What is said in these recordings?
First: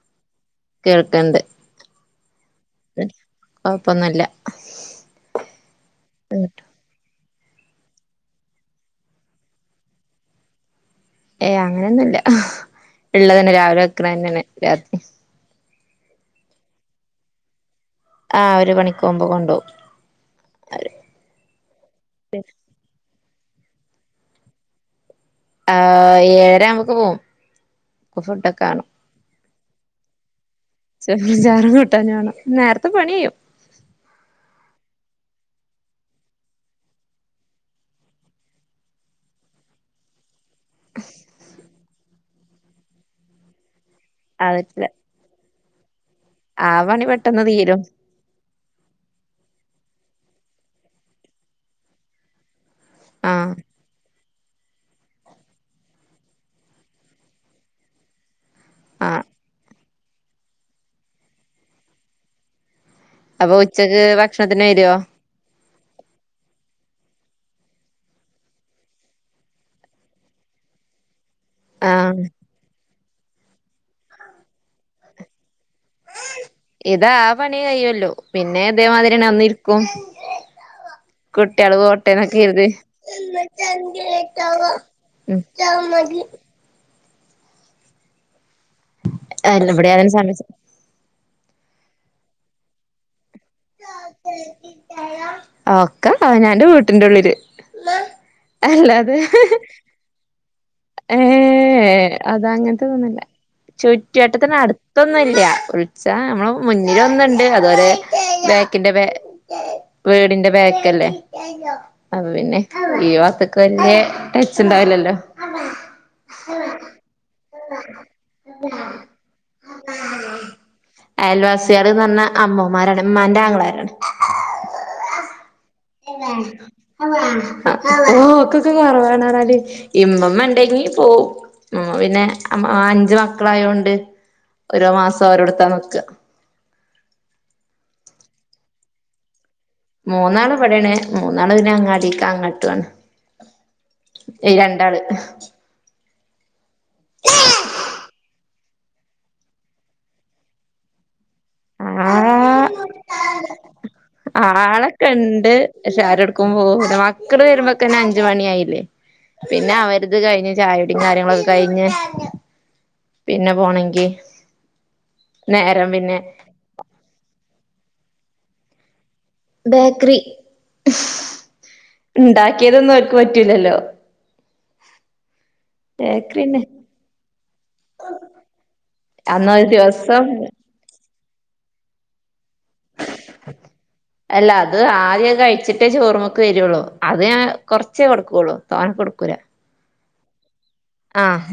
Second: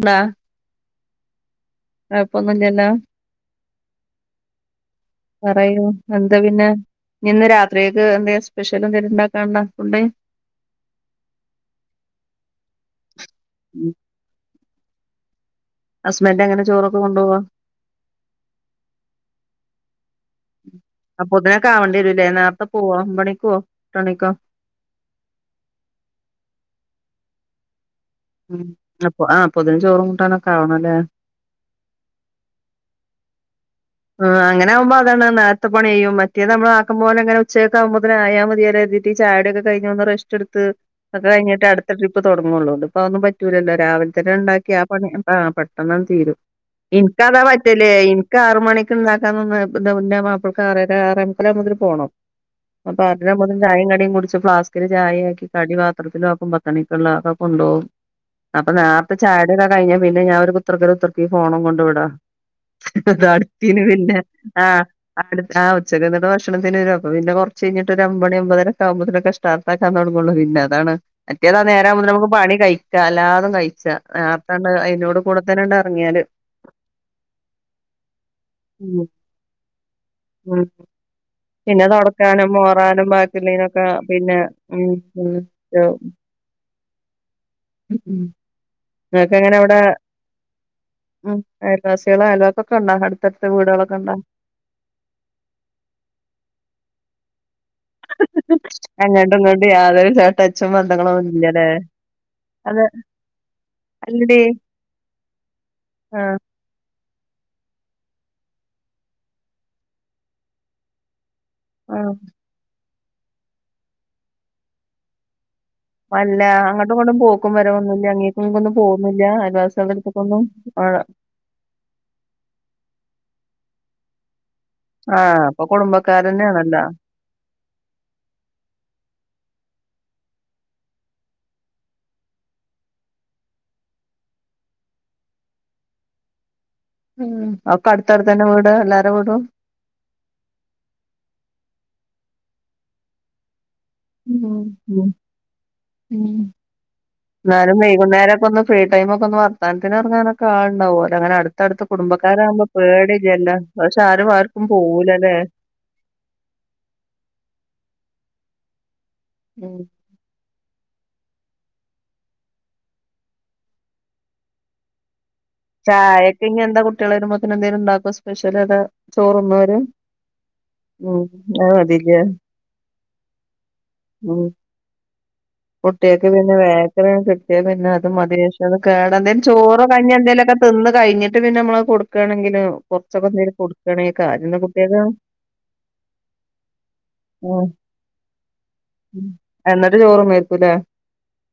പ്ളാ കേൾക്ണ്ട് കൊഴപ്പൊന്നുല്ല്യല്ലോ? കൊഴപ്പൊന്നുല്ല പറയൂ എന്താ പിന്നെ ഇഞ്ന്ന് രാത്രിയേക്ക് എന്തേം സ്പെഷ്യലെന്തേലുണ്ടാക്കാണ്ടൊ ഫുഡ്? ഏയ് അങ്ങനെന്നുല്ല ഇള്ളതന്നെ രാവിലെ വെക്ക്ണെന്നെണ് രാത്രിയും ഹസ്ബന്റെങ്ങെനെ ചോറൊക്കെ കൊണ്ടോവൊ? ആ ഒരു മണിക്ക് മുമ്പ് കൊണ്ടോവും അപ്പൊതിനൊക്കെ ആവണ്ടിയെരുലേ നേർത്തെ പോ വോ? ഒമ്പണിക്കോവൊ? എത്രണിക്കാ? ആഹ് ഏഴര അഹമ്പോക്ക് പോവും അപ്പൊ ഫുഡൊക്കെ മ് കാണും അപ്പൊ ആ അപ്പോത്തിന് ചോറും കൂട്ടാനൊക്കെ ആവണലേ? മ് ചോറും കൂട്ടാനു ആണം നേർത്തെ പണി കയ്യും ആ അങ്ങനാവുമ്പോ അതാണ് നേര്ത്തേ പണിയയ്യും മറ്റേതാവുമ്പോ ആക്കമ്പോലങ്ങനെ ഉച്ചകേക്കാവുമ്പോത്തിന് ആയാ മതിയല്ലോര്തിട്ട് ചായൊടിയൊക്കെ കഴിഞ് ഒന്ന് റെസ്റ്റെട് ത്ത് ഒക്കെ കഴിഞ്ഞിട്ട് അട്ത്ത ട്രിപ്പ് തൊട്ങ്ങൊള്ളൂ ഇത്പ്പം അഹൊന്നും പറ്റൂലല്ലോ? രാവിൽതന്നെണ്ടാക്കി ആ അതൊക്കെ പണി തീ ആ പെട്ടെന്നാണ്ട് തീരും ആ പണി ഇൻക്കതാ പെട്ടെന്ന് തീരും പറ്റല് ഇക്കാറു മണിക്ക്ണ്ടാക്കാ നിന്നാ ഇന്റെ മുന്നെ മാപ്ലക് ആറെരാ ആറേമുകാലകുമ്പോത്തിന് പോണം അപ്പം ആ ആറരാവുമ്പോത്തിന് ചായിം കടിയും കുടിച്ച് ഫ്ലാ സ്ക്കില് ചായിയാക്കി കടി പാത്രത്തിലു ആക്കും പത്തണിക്ക്ള്ളെ അഹൊക്കെ കൊണ്ടോവും അപ്പൊ ആ നേര്ത്തെ ചായൊടി കഴിഞ്ഞ പിന്നെ ഞാ ഒരു കുത്തർക്കലുത്രക്കും ഈ ഫോണും കൊണ്ട് വടെ അപ്പൊ ത്തിന് ഉച്ചക്ക് പിന്നെ ഭക്ഷണത്തിന് ആഹാ വരുവോ ആഹാ ഉച്ചക്ക്ന്നെട്ട് ഭക്ഷണത്തിന് വെരും അപ്പ പിന്നെ കൊർച്ചയ്ഞ്ഞ്ട്ട് ഒരൊമ്പണി ഒമ്പതരൊക്ക ആവുമ്പോത്തിനൊക്കെ സ്റ്റാട്ടാക്കാ തൊട്ങ്ങാള്ളു പിന്നെ അതാണ് മറ്റേതാ നേരാ ആ ആവുമ്പേത്തിന് നമ്മക്ക് പണി കഴിക്കാ ച്ചാ എല്ലാതും കയ്ച്ചാ നേർത്താണ്ട് അയ്നോട് കൂടെത്തന്നാണ്ട് എറങ്ങിയാല് ഇത് ആ പണിയെ കയ്‌യുലു പിന്നെ ഉം ഇതേമാതിരിയെന്നെ ഒന്നിര്ക്കും ഉം കുട്ട്യള് പിന്നെ തൊടക്കാനും പോട്ടെന്നൊക്കെര്തി മോറാനും ബാക്കിയുള്ളീനൊക്കെ പിന്നെ ഉം ഉം മ്മ് അല്ല ഇങ്ങക്കെങ്ങനവ്ടെ ഇവിടെ അതിന് സമ്മതിച്ച ഉം അയവാസിയെളോ അയൽവക്കൊക്കെണ്ടോ? അട്ത്തട്ത്ത് വീടുകളൊക്കെണ്ടോ? ഒക്ക അവനാന്റെ വീട്ട്ന്റുള്ള്ല് അല്ലാതെ ഇഹ് അങ്ങോട്ടും ഇഹ് [unintelligible] ബന്ധങ്ങളൊന്നും ഇല്ലല്ലേ ഏഹ് അത് അങ്ങൻത്തെ ഇതൊന്നില്ല. അല്ലടി ചുറ്റട്ടത്തിന് അടുത്തൊന്നുല്ല വിളിച്ച ആഹ് നമ്മള മുന്നിലൊന്ന്ണ്ട് അതുപോല ബേക്കിന്റെ ബേ വീടിന്റെ ബേക്കല്ലേ. ആഹ് അത് പിന്നെ ഈ വാത്ത്ക് വെല്ല്യ നിച്ചണ്ടാവുലല്ലോ. വല്ല അങ്ങട്ടും ഇങ്ങട്ടും പോക്കും വരവൊന്നുല്ല അങ്ങേക്കൊന്നും പോവൊന്നുല്ല അയൽവാസിളെയെട്ത്ത്ക്കൊന്നും [inaudible] [unintelligible] ന്നെർഞ്ഞ അമ്മോമാരാണ് ഇമ്മാന്റെ ആങ്ങളാരാണ്. ആഹ് അപ്പ കുടുംബക്കാരന്നെണല്ലോ. [inaudible] [unintelligible] ഇമ്മമ്മണ്ടെങ്കി പോവും. മ് പിന്നെ അം അഞ്ച് മക്കളായോണ്ട് ഓരോ മാസ ഒരോട്ത്ത നിക്ക് ഉം, ഒക്ക അട്ത്തട്ത്തന്നെ വീട് എല്ലാരവീടും. മൂന്നാള് ഇവിടെ ആണ്. മൂന്നാള് പിന്നെ അങ്ങാടിക്കങ്ങട്ടു ആണ്. [inaudible] [inaudible] ഇന്നാലും വൈകുന്നേരം ഒക്ക ഒന്ന് ഫ്രീ ടൈമൊക്കെ ഒന്ന് വർത്താൻത്തിന് എറങ്ങാനൊക്കെ ആള്ണ്ടാവോല്ലോ അങ്ങനെ അട് ത്തട്ത്ത് ആ കുടുംബക്കാരാവുമ്പോ പേടില്ലല്ലോ. പക്ഷെ, ആരും ആര്ക്കും ആളൊക്കെ പോവൂലലേ. ഉണ്ട് പക്ഷെ ആരൊട്ക്കും പോവൂല. മക്കള് വരുമ്പോക്കെന്നെ അഞ്ച് മണി ആയില്ലേ, പിന്നെ ഉം അവര് ഇത് കഴിഞ്ഞ് ചായടിയും കാര്യങ്ങളൊക്കെ കഴിഞ്ഞ് പിന്നെ പോണെങ്കി നേരം പിന്നെ ചായക്ക് ഇഞ്ഞ് എന്താ കുട്ടിള് വെരുമ്പോത്തിന് എന്തേലും ഉണ്ടാക്കോ സ്പെഷ്യൽ അത്? ചോറുന്നോവര്? ബേക്കറി ഉം അഹ് മതില്ലേ ക്കിയതൊന്നും അവര്ക്ക് പറ്റൂലല്ലോ. ഉം കുട്ടിയേൾക്ക് പിന്നെ ബേക്കറിന്നെ വേക്കറിയാണ് കിട്ടിയ പിന്നെ അത് മതി പഷെ അത് കേടല്ലേ? അന്നൊരു ചോറോ കഞ്ഞി ദിവസം എന്തെലൊക്കെ തിന്ന് കഴിഞ്ഞിട്ട് പിന്നെ നമ്മള് കൊടുക്കാണെങ്കില് കൊർച്ചൊക്കെ എന്തേലും കൊട്ക്കാണെ അല്ല, അത് ആദ്യം കഴിച്ചിട്ടേ ചോറ്മൊക്ക് വെര്ള്ളൂ. അത് ഞാൻ ഉം കൊർച്ചേ കൊട്ക്കൊള്ളൂ തോനെ കൊട്ക്കൂല. എന്നിട്ട് ചോറും വെയ്ക്കൂല്ലേ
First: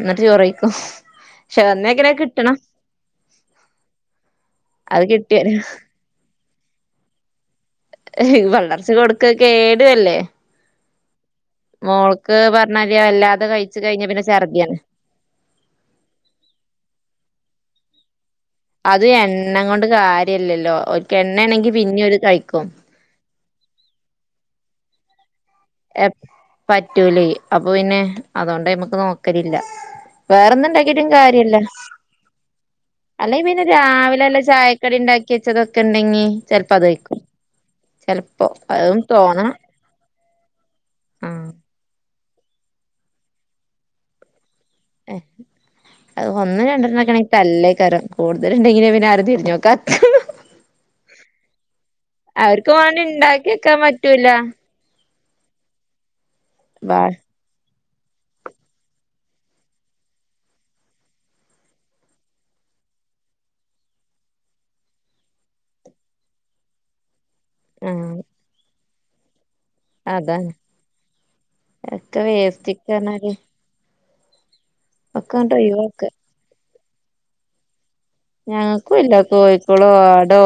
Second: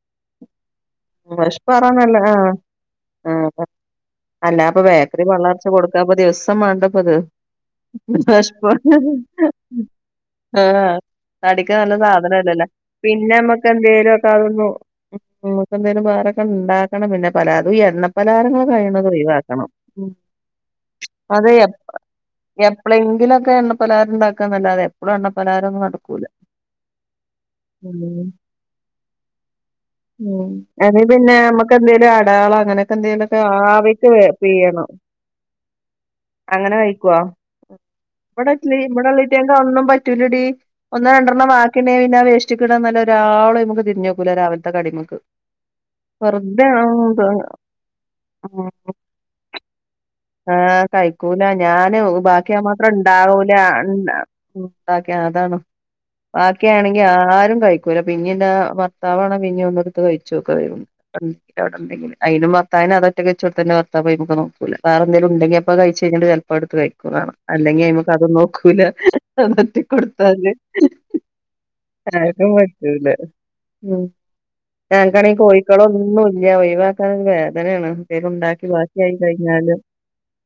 എന്നിട്ട് ചോറയ്ക്കും പക്ഷെ വെശപ്പ് ഒന്നേക്കനെ മാറാനല്ലേ ആഹ് കിട്ടണം ആഹ് അല്ലാ ഇപ്പ അത് ബേക്കറി കിട്ടിയല് പള്ളർച്ച് കൊടുക്കാപ്പ ദിവസം വേണ്ടപ്പംഇത്. വെശപ്പ് പള്ളർച്ച കൊടുക്ക [unintelligible] കേടുവല്ലേ ആഹ് [unintelligible] നല്ല സാധന മോൾക്ക് ഇല്ലല്ലോ പറഞ്ഞാല് പിന്നെ വല്ലാതെ നമ്മക്ക് കഴിച്ചു കഴിഞ്ഞ എന്തേരും പിന്നെ ഒക്ക ആവുമ്പ ഛർദിയാണ് നമുക്കെന്തേലും വേറൊക്കെ ഇണ്ടാക്കണം പിന്നെ പലാരവും ഈ എണ്ണപലാഹരങ്ങള് അത് എണ്ണ കൊണ്ട് കാര്യല്ലല്ലോ ഓൽക്ക് അത് എണ്ണയാണെങ്കി എപ് പിന്നി ഓര് കഴിക്കും. എപ്പളെങ്കിലൊക്കെ എണ്ണ പലഹാരം ഇണ്ടാക്ക്ന്നല്ലാതെ ഇവടെ എണ്ണ പലഹാരൊന്നും എ പറ്റൂലേ അപ്പൊ പിന്നെ ഉം അതോണ്ട് അയിമക്ക് നോക്കലില്ല. ഉം വേറൊന്നും അല്ലെ ഇണ്ടാക്കിട്ടും പിന്നെ കാര്യല്ല. നമ്മക്ക് എന്തേലും അടയാള അങ്ങനെയൊക്കെ എന്തേലുമൊക്കെ അല്ലെങ്കി പിന്നെ ആവിക്ക് വേ രാവിലെന്നെ പിഴിയണം ചായക്കടി ഇണ്ടാക്കി ക്കിച്ചതൊക്കെ ഇണ്ടെങ്കി ചെലപ്പ അത് കഴിക്കും. ചെലപ്പോ ഇബടെ ഇല്ലേയ് അതും തോന്നണം ഇബടെള്ളെയ്റ്റങ്ങക്ക് അതൊന്നും പ റ്റൂലെടി ഒന്നോ രണ്ടെർണ്ണം ആഹ് വാക്കിണ്ടെങ്കി പിന്നെ വേസ്റ്റ്ക്ക് ഇട് നല്ലാതെ ഒരാളും അയിമക്ക് തിരിഞ്ഞോക്കൂല രാവിലെ അ കടിമക്ക്. അത് ഒന്നു വെറുതെ രണ്ടെണ്ണക്കാണെങ്കിൽ തല്ലെയ്ക്കാരം. കൂടുതല്ണ്ടെങ്കിലെ പിന്നെ ആരും തിരിഞ്ഞ് നോക്കാ ആഹ് കഴിക്കൂല. ഞാന് അവർക്ക് ബാക്കിയാവാമാത്രം വേണ്ടി ഇണ്ടാവൂല. ഇണ്ടാക്കിയെക്കാൻ പറ്റൂല ബാക്കി അതാണ്. ബാ ബാക്കിയാണെങ്കി ആരും കഴി ല. പിന്നി എന്റെ ഭർത്താവണ് പിന്നി ഒന്ന്ട്ത്ത് കഴിച്ചോക്ക് അഹ്. കടി ഇനി അവിടെ ഇണ്ടെങ്കില് അയിനും ഭർത്താവിന് അതൊറ്റക്ക് വെച്ചൊട്ത്താല് ഭർത്താവ് അയിമക്ക് നോക്കൂല. വാറെ എന്തേലും ഉണ്ടെങ്കി അപ്പൊ കഴിച്ച കഴിഞ്ഞിട്ട് ചെൽപോ എടുത്ത് കഴിക്കുകാണ് അല്ലെങ്കിൽ അയിമക് ആഹ് അതും നോക്കൂല്ല. അതാണ് അതറ്റിക്കൊടുത്താല് ഒക്കെ ആരും വേസ്റ്റ്ക്ക് പറ്റൂല പറഞ്ഞാല് ഉം ഒക്കെ ഞനക്കാണെങ്കിൽ അങ്ങട്ട് കോഴിക്കള് ഒഴിവാക്ക ഒന്നുംല്ല ഒഴിക്കവകാണെങ്കി വേദനയാണ്. എന്തേലും ഉണ്ടാക്കി ഞങ്ങൾക്കും ഇല്ല ബാക്കിയായി കഴിഞ്ഞാല് കോഴിക്കോളോ ആടോ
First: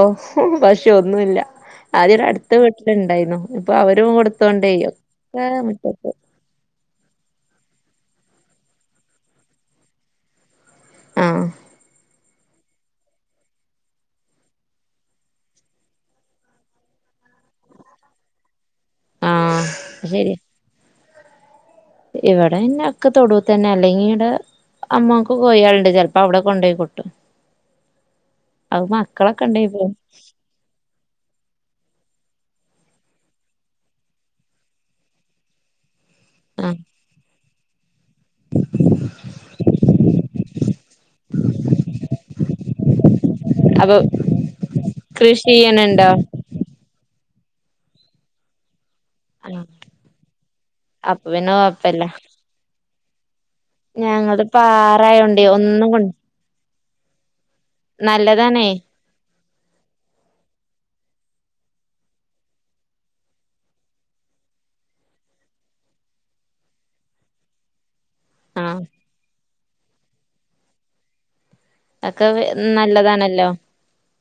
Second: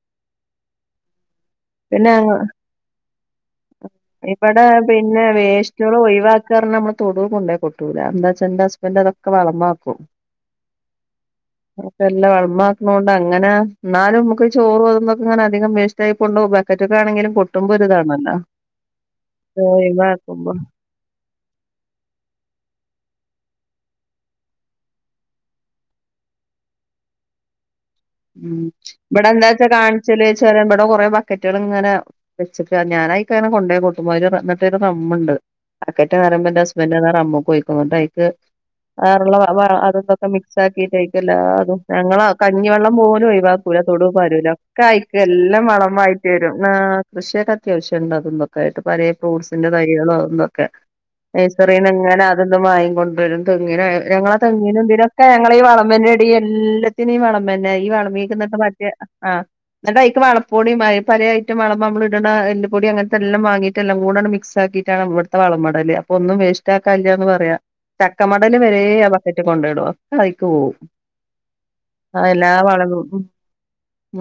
പശു ഒന്നുമല്ല പിന്നെ ആദ്യം ഞങ്ങ അടുത്ത വീട്ടില് ഇണ്ടായിരുന്നു ഇപ്പൊ അവരും കൊടുത്തോണ്ട് ഒക്കെ മുറ്റത്ത് ഒക്കെ പറഞ്ഞ നമ്മള് തൊടു കൊണ്ടേ കൊട്ടൂല എന്താ വച്ചാ എന്റെ ഹസ്ബൻഡ് അതോക്കെ വളമാകും ആഹ് അപ്പൊ എല്ല വളമാക്ക്ണേ കൊണ്ട് വളമാക്കാണോണ്ടി അങ്ങനെ എന്നാലും നമക്ക് ചോറ് അതുന്നൊക്കെ ഇങ്ങനെ അധികം വേസ്റ്റ് ആയി പോണ്ടോ ബക്കൊക്കെണെങ്കിലും കൊട്ടുമ്പോ ഒരു ഇതാണല്ലോ. ആഹ് ഒഴിവാക്കുമ്പോ ഇവിടെന്നെ ഒക്കെ തൊടുതെന്നെ അല്ലെങ്കി ഇവിടെ അമ്മോൻക്ക് കോഴിയാണ്ട് ചെപ്പോ അവിടെ കൊണ്ടു പോയിക്കൊട്ടും ഉം ഇവിടെ എന്തേച്ചാ കാണിച്ചാലേച്ചാല് ഇവിടെ കൊറെേ ബക്കറ്റുകൾ ബക്കറ്റള്ള് ഇങ്ങനെ വെച്ച്ക്ക ഞാനായിക്ക് അങ്ങനെ കൊണ്ടോയി കൊട്ടുബോ അയില് എന്നിട്ട് ഒരു റം ഇണ്ട് ബക്കറ്റ് മറയുമ്പോത്തിന് എന്റെ ആഹ് ഹസ്ബൻഡ് റെമിൽക്ക് ഒഴികും റ് അവടൊള്ള വാറ അതു ഇതൊക്കെ മിക്സ് ആക്കിട്ട് ആയിക് എല്ലാതും ഞങ്ങള കഞ്ഞി വെള്ളം പോലും ഒഴിവാക്കൂല്ല അപ്പൊ തൊടു പരൂല ഒക്കെ ആയിക്ക് കൃഷി എല്ലാം വളം ചെയ്യണുണ്ടോ ആയിട്ട് വരും ആഹ് കൃഷി ഒക്കെ അത്യാവശ്യ ഉണ്ടാക്കിബോ യിട്ട്, പലേ ആഹ് ഫ്രൂട്ട്സിന്റെ തൈകളോ ഒന്നൊക്കെ അപ്പൊ പിന്നെ നെയസറീന്ന് കൊഴപ്പല്ല എങ്ങനെ അതും ഇതും വാങ്ങി വാങ്ങികൊണ്ടുവരും തേങ്ങനായ ഞങ്ങളെ ഞങ്ങൾത് തെങ്ങിന് ഇതിനൊക്കെ പാറായോണ്ടേ ഞങ്ങള ഈ ഒന്നും കൊ വളമാന്നെ ഇത് എല്ലാത്തിനും ഈ വളമന്നെ ഈ വളമിക്ക് ഇതൊക്കെ നല്ലതാണേ മറ്റേ ആഹ് ഇന്നിട്ട് ആയിക്ക് വളപ്പൊടി പലേ ആയിറ്റം വളമ്മം നമ്മള് ഇടുന്ന എല്ല്പോടി അങ്ങനത്തെല്ലാം വാങ്ങയിട്ട എല്ലാം കൂടെ അങ്ങ്ട്ട് മിക്സ് ആക്കിട്ട് ഇതാണ് ഇവിടത്തെ വളമടല് അപ്പോ ഒന്നും വേസ്റ്റ് ആകാൻ ഇല്ല എന്ന് പറയാ ചക്കമടല് വരെ ആഹ് ആ ബക്കറ്റ് കൊണ്ടുടോയിടും ഒക്കെ ആയിക്ക് പോവും ഒക്കെ ആഹ് എല്ലാ അവളോടും നല്ലതാണല്ലോ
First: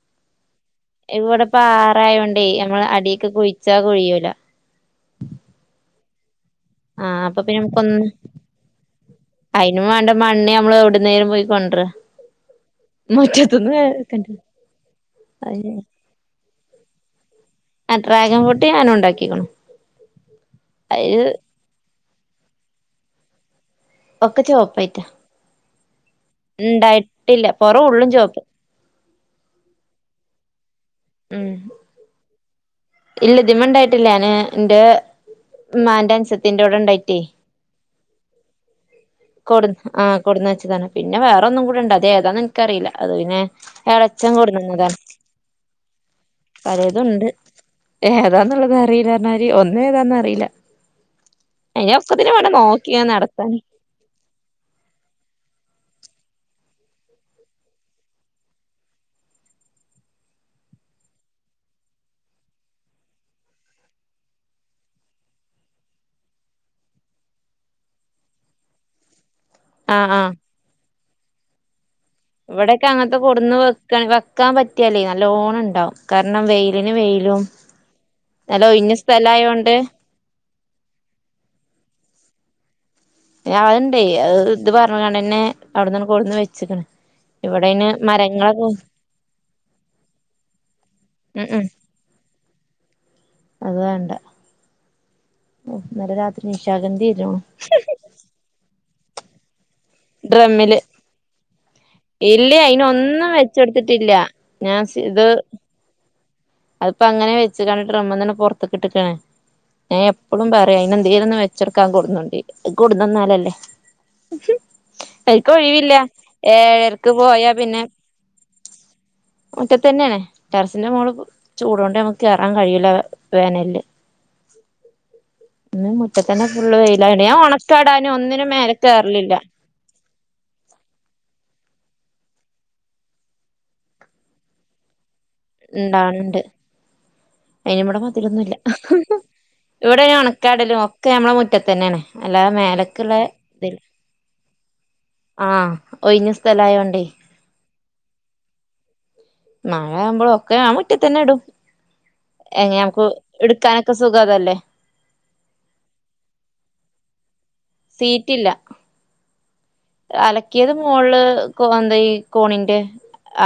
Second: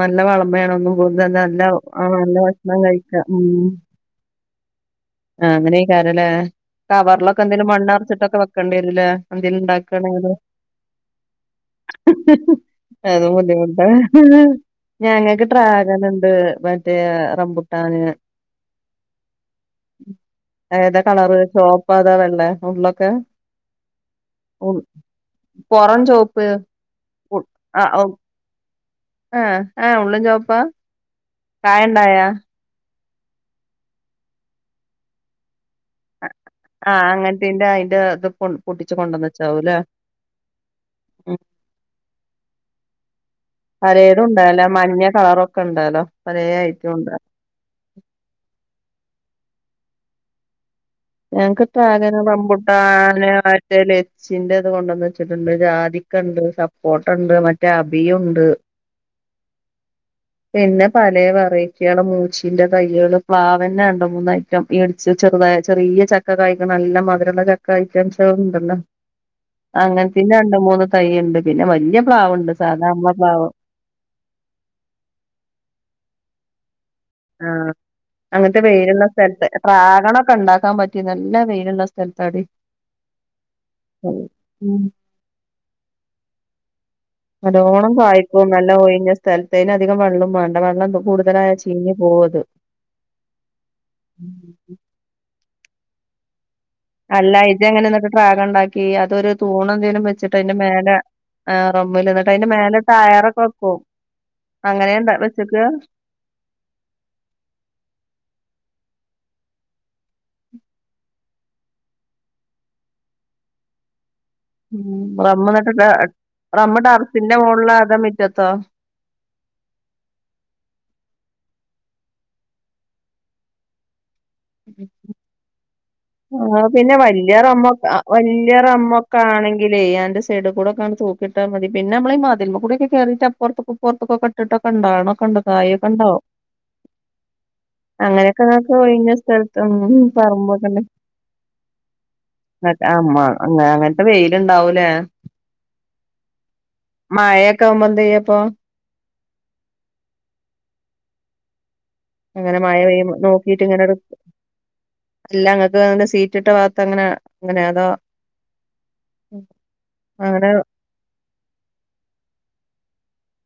നല്ല വല്ലാമെണ് ഒന്നും പോകുന്നത് ഇവിടെ നല്ല ആഹ് നല്ല പാറായോണ്ടേ ഭക്ഷണം നമ്മള് കഴിക്ക അടീക്ക് ഉം കുഴിച്ചാ കുഴിയൂല ആഹ് അങ്ങനെക്കാരല്ലേ ആഹ് അപ്പൊ കവറിലൊക്കെ പിന്നെ എന്തേലും മണ്ണ് നമുക്കൊന്നും അറച്ചിട്ടൊക്കെ വെക്കേണ്ടി വരിലേ എന്തേലും അയിനും വേണ്ട ഇണ്ടാക്കണെില് മണ്ണ് നമ്മള് എവിടുന്നേലും പോയി കൊണ്ടര അതും ബുദ്ധിമുട്ട മുറ്റത്ത്ന്ന് ഞങ്ങക്ക് ട്രാവ ആഹ് ഇത് ഇണ്ട് മറ്റേ റബു ട്ടാണ് ഡ്രാഗൺ ഫ്രൂട്ട് ഞാനും ഉണ്ടാക്കിക്ക്ണു ഏതാ അത് കളറ് ചോപ്പ് പാതാ വെള്ളേ ഉള്ളൊക്കെ ഒക്കെ ചോപ്പായിറ്റാ പുറം ചോപ്പ് ഇണ്ടായിട്ടില്ല പൊറം ഉള്ളും ചോപ്പ് ആഹ് ആഹ് ഉള്ളും ചോപ്പാ ഉം കായ ഇണ്ടായ ഇല്ല ഇതിമണ്ടായിട്ടില്ല ഞാന് ഇന്റെ ഇമ്മന്റെ അൻസത്തി ആഹ് അങ്ങനത്തെന്റെ അയിന്റെ അത് പൊട്ടിച്ച് കൊണ്ടുവന്നച്ചാവൂല്ലേ കൊടന്ന് വച്ചതാണ് പിന്നെ വേറെ ഒന്നും കൂടെ ഇണ്ട് അത് ഏതാന്ന് എനിക്കറിയില്ല അത് പിന്നെ പാലെത്തും എളച്ചൻ ഇണ്ടല്ലേ കൊടുന്നന്നതാണ് മഞ്ഞ കളറൊക്കെ ഉണ്ടല്ലോ പലേതുണ്ട് ഏതാന്നുള്ളത് അറിയില്ല പറഞ്ഞാല് ഒന്നും ഏതാന്ന അറിയില്ല ഞങ്ങക്ക് അയിന് ത്രാണെന്നു ഒക്കത്തിനും വേണ്ടേ നോക്കിങ്ങനെ റബ്യുട്ടാന് നടക്കാന് ആറ്റല് ച്ചിന്റേത് കൊണ്ടന്ന് വെച്ചിട്ടുണ്ട് ജാതിക്കണ്ട് സപ്പോട്ടാണ്ട് മറ്റേ അഭിയുണ്ട് പിന്നെ പല വെറൈറ്റിയാള് മൂച്ചീന്റെ തൈയാള് പ്ലാവന്നെ രണ്ട് മൂന്നു ഐറ്റം വേടിച്ച് ചെറുതായി ചെറിയ ചക്ക കായ്ക്കണം നല്ല മധുരോള്ള ചക്ക ഐറ്റംസള്ള് ഉണ്ടല്ലോ ആഹ് ആഹ് അങ്ങനെത്തിന്റെ രണ്ട് മൂന്ന് തൈ ഇണ്ട് പിന്നെ വലിയ പ്ലാവുണ്ട് സാധാ നമ്മളെ പ്ലാവ് ക്ക, വെക്കാൻ പറ്റിയാല്ലേ നല്ലോണം ഇണ്ടാവും കാരണം വൈലിന് വൈ ആഹ് അങ്ങനത്തെ വൈലുള്ള സ്ഥലത്ത് സ്ഥലായോണ്ട് ട്രാഗണ ഒക്കെ ഇണ്ടാക്കാൻ പറ്റി റ്റി, നല്ല വൈലുള്ള സ്ഥലത്തടി അത് ഇണ്ടേ അത് ഇത് ഉം പറഞ്ഞണ്ടന്നെ അവിടന്ന് കൊടെന്ന് വെച്ചക്കണ് നല്ലോണം കായ്പും നല്ല ഒഴിഞ്ഞ സ്ഥലത്തേന് അധികം വെള്ളോം വേണ്ട വെള്ളക്ക ഉം കൂടുതലായാ ഉം ചീഞ്ഞ് പോവത് അത് വേണ്ട ന്നലെ രാത്രി നിശാഗ [unintelligible] അല്ല ഇജെങ്ങനെ ന്നിട്ട് ട്രാഗ്ണ്ടാക്കി അതൊരു തൂണെന്തേനും വെച്ചിട്ട് അയ്ന്റെ ഡ്രമ്മില് മേലെ ആ റമ്മില് ന്നിട്ട് അയ്ന്റെ ഇല്ല മേലെ അയിനൊന്നും ടയറൊക്കെ വെക്കൊ വെച്ചെടുത്തിട്ടില്ല ഞാൻ അങ്ങനെയാണ്ട വച്ചിട്ട് അതിപ്പൊ അങ്ങനെയ വെച്ച്കണ് ട്രമ്മ്ന്നന്നെ പൊറത്ത്ക്ക്ട്ടക്കാണ് ഞാ എപ്പഴും പറയും അതിനെന്തേലൊന്ന് വെച്ചൊടുക്കാൻ കൂടന്ന്ണ്ടേ കുട്ന് ന്നാലല്ലേ [unintelligible] റമ്മ് എന്നിട്ട് ട എയ്ക്കൊഴിവില്ല റമ്മ് ഏഴരക്ക് ടറസിന്റെ പോയാ മോളിലോ പിന്നെ അതോ മിറ്റത്തോ മുറ്റത്തന്നെയണേ ടെറസിന്റെ മോള് ചൂടൊണ്ട് നമുക്ക് കേറാൻ കഴിയൂല വേനലില് [inaudible] ന്ന് മുറ്റത്തന്നെ ആ ഫുള്ള് പിന്നെ വെയിലായോണ്ടെ വല്യ ഞാ ഒണക്കാടാനും ഒന്നിനും മേലെ കേറലില്ല ഇലേയാന്റെ സൈഡി കൂടെക്കാണ് തൂക്കിട്ടാ മതി പിന്നമ്മളീ മതില്മേ കൂടിയെക്കെ കേറീട്ട്പ്പൊറത്ത്ക്ക്പ്പറത്തൊക്കെ ഇട്ട്ട്ടൊക്കെണ്ടാണക്കൊണ്ട് ണ്ടാണ് ണ്ട് അയിന്വ്ടെ അങ്ങനെയൊക്കെ മതിലൊന്നുല്ല നിങ്ങക്ക് ഒഴിഞ്ഞ ഹ്ഹ്ഹ സ്ഥലത്ത് ഉം ഇവിടെഞാ പറമ്പൊക്കെ ഒണക്കാടലും ഒക്കെ ഞമ്മള മുറ്റത്തന്നെണ് മ അ മ അങ്ങനത്തെ വെയിലുണ്ടാവൂലാ ആഹ് ഒയിഞ്ഞ സ്ഥലായോണ്ടേ കാമെന്തായാപ്പൊ മഴാവുമ്പോളൊക്കെ ഞാ മുറ്റത്തന്നെടും അങ്ങനെ മഴ എനെയാമുക്ക് പെയ്യുമ്പോ എടുക്കാനക്കെ സുഖ അതല്ലേ ല്ലാങ്ങക്ക് സീറ്റിട്ട ഭാഗത്തങ്ങനെ ങ്ങനെ സീറ്റില്ല ഉം അലക്കിയത് മോൾല് കോ ന്തയീ കോണിന്റെ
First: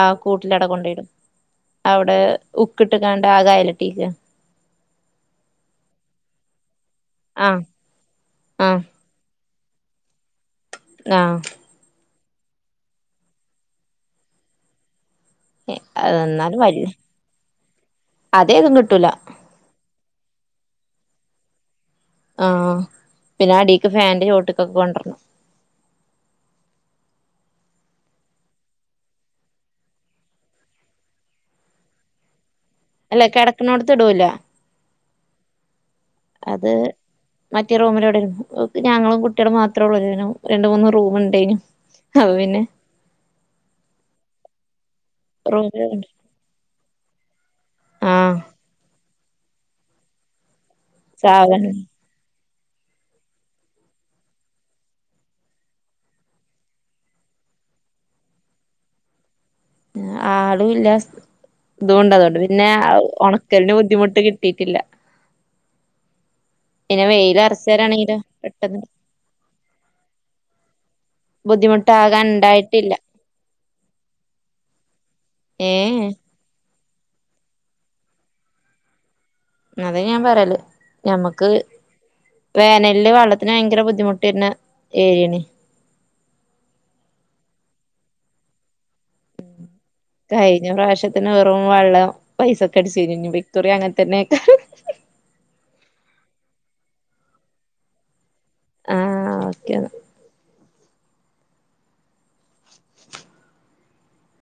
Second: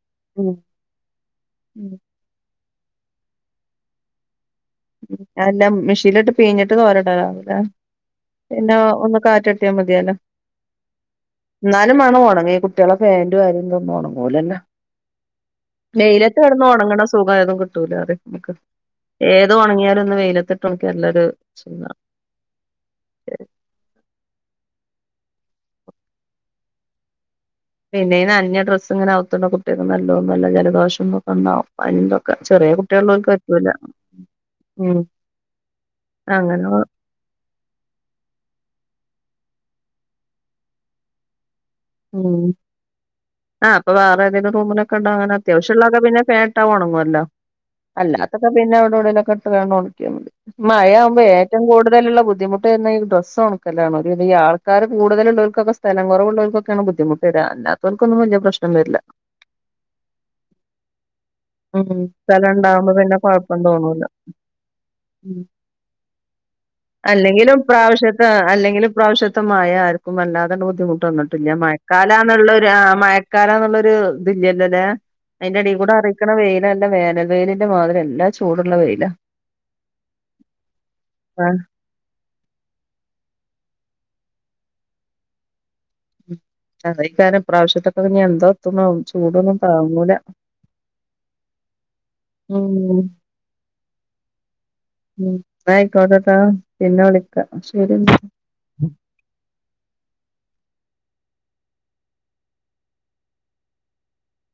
ആ ഉം കൂട്ടിലട കൊണ്ടയിടും അവ്ടെ ഉക്ക്ട്ട്ങ്ങാണ്ടാകെ അയലെട്ടിക്കാ എല്ല മെഷീൻല്ട്ട് പീഞ്ഞിട്ട് തോരടലാ ന്താ ആഹ് പിന്നാ ആഹ് ഒന്ന് കാറ്റട്ടിയ മതിയല്ലോ ആഹ് ന്നാലും മാണൊണങ്ങി ഈ കുട്യളെ പാന്റു കാര്യന്നും ഒണങ്ങൂലല്ലോ അത് വെയിലത്ത് എന്നാലും കെടന്ന് വല്യ ഒണങ്ങണ സുകേതും കിട്ടൂലാത് മ്മക്ക് അതേതും കിട്ടൂല ഏ ത് ഒണങ്യാലൊന്ന് വെയിലത്തിട്ടൊണക്യാലൊര് സുഖാ ആഹ് പിന്നടീക്ക് ഫാന്റെ ചോട്ട്കൊക്കെ കൊണ്ട [unintelligible] പിന്നെയീ നന്ഞ ഡ്രസ്സ് ങ്ങനെ ആത്തൊണ്ടാ കുട്ട്യക്ക് നല്ലോന്നല്ല ജലദോഷംതൊക്കെണ്ടാവും പനിതൊക്കെ ചെറ്യേ കു അല്ല ട്ട്യള്ളോൽക്ക് പറ്റൂല കെടക്കണോടത്ത് ഇടൂല മ് അങ്ങനെ അത് മറ്റേ റൂമിലെവിടെ ഞങ്ങളും കുട്ട്യളും മാത്രോള്ളു രണ്ട് മൂന്ന് റൂമുണ്ടേനും മ് ആഹ് അപ്പ വേറെതെലും റൂമിലക്കെടാ ങ്ങനെ റൂമില് അത്യാവശ്യള്ളക്കെ പിന്നെ ഫാ ട്ട ഒണങ്ങുവല്ലോ ആഹ് അല്ലാതൊക്കെ പിന്നെ അവിടെവിടെലൊക്കെ ഇട്ട്ങ്ങാണ്ട് ഒൺക്ക്യാ മതി മഴ ഏറ്റം സാധനം കൂട്തല്ള്ള ബുദ്ധിമു ട്ടന്നെ ഈ ഡ്രസ്സൊണക്കലാണ് ഈ ആൾക്കാര് കൂടുതല്ള്ളോൽക്കൊക്കെ സ്ഥലം കൊറവുള്ളോൽകൊക്കെ ക്കാണ് ബുദ്ധിമുട്ട് വരാ അല്ലാതോൽകൊന്നും വല്യ പ്രശ്നം വരില്ല ആളൂല്ല സ് ഉം ദൂണ്ടതൊണ്ട് സ്ഥലം പിന്നെ ഇണ്ടാവുമ്പോ പിന്നെ കൊഴപ്പം ഒണക്കൽന് തോന്നൂല ബുദ്ധിമുട്ട് കിട്ടീട്ടില്ല പിന്നെ വെയില് അല്ലെങ്കിലും അറച്ചേരാണെങ്കിലോ പ്രാവശ്യത്തെ പെട്ടെന്ന് അല്ലെങ്കിലും പ്രാവശ്യ ത്ത മയ ആര്ക്കും വല്ലാതണ്ട് ബുദ്ധിമുട്ട് വന്ന്ട്ടില്ല മഴക്കാല ബുദ്ധിമുട്ടാകാൻ ന്നുള്ളൊര് ആ ഉണ്ടായിട്ടില്ല മഴ ക്കാലാന്നുള്ളൊരു ത് ല്യല്ലോല്ലേ ഏ അയ്ന്റെടീകൂടെ ആര ക്ക്ണ വെയിലല്ല വേനൽ വെയിലിന്റെ മാതിരി ല്ലാ ചൂടുള്ള വെയില അതെ ഞാൻ പറയല് ആ ഞമ്മക്ക് വേനല്ല് വെള്ളത്തിന് ഭയങ്കര ബുദ്ധിമുട്ടെര്ണ ഏര്യേണ് അതെയ്കാരം ഇപ്രാവശ്യത്തൊക്കെ പിന്നെ എന്താതുന്നൊ ചൂടൊന്നും താങ്ങൂല കഴിഞ്ഞ പ്രാവശ്യത്തിന് വെറും വള്ളം ഉം പൈസക്കട്ചീനി ഇഞ്ഞിപ്പോ ഇക്കുറി അങ്ങൻ തന്നെകാരം ന്നായിക്കോട്ടട്ടാ പിന്നെ വിളിക്ക ശരിന്നാ ആഹ് ഓക്കേ ന്നാ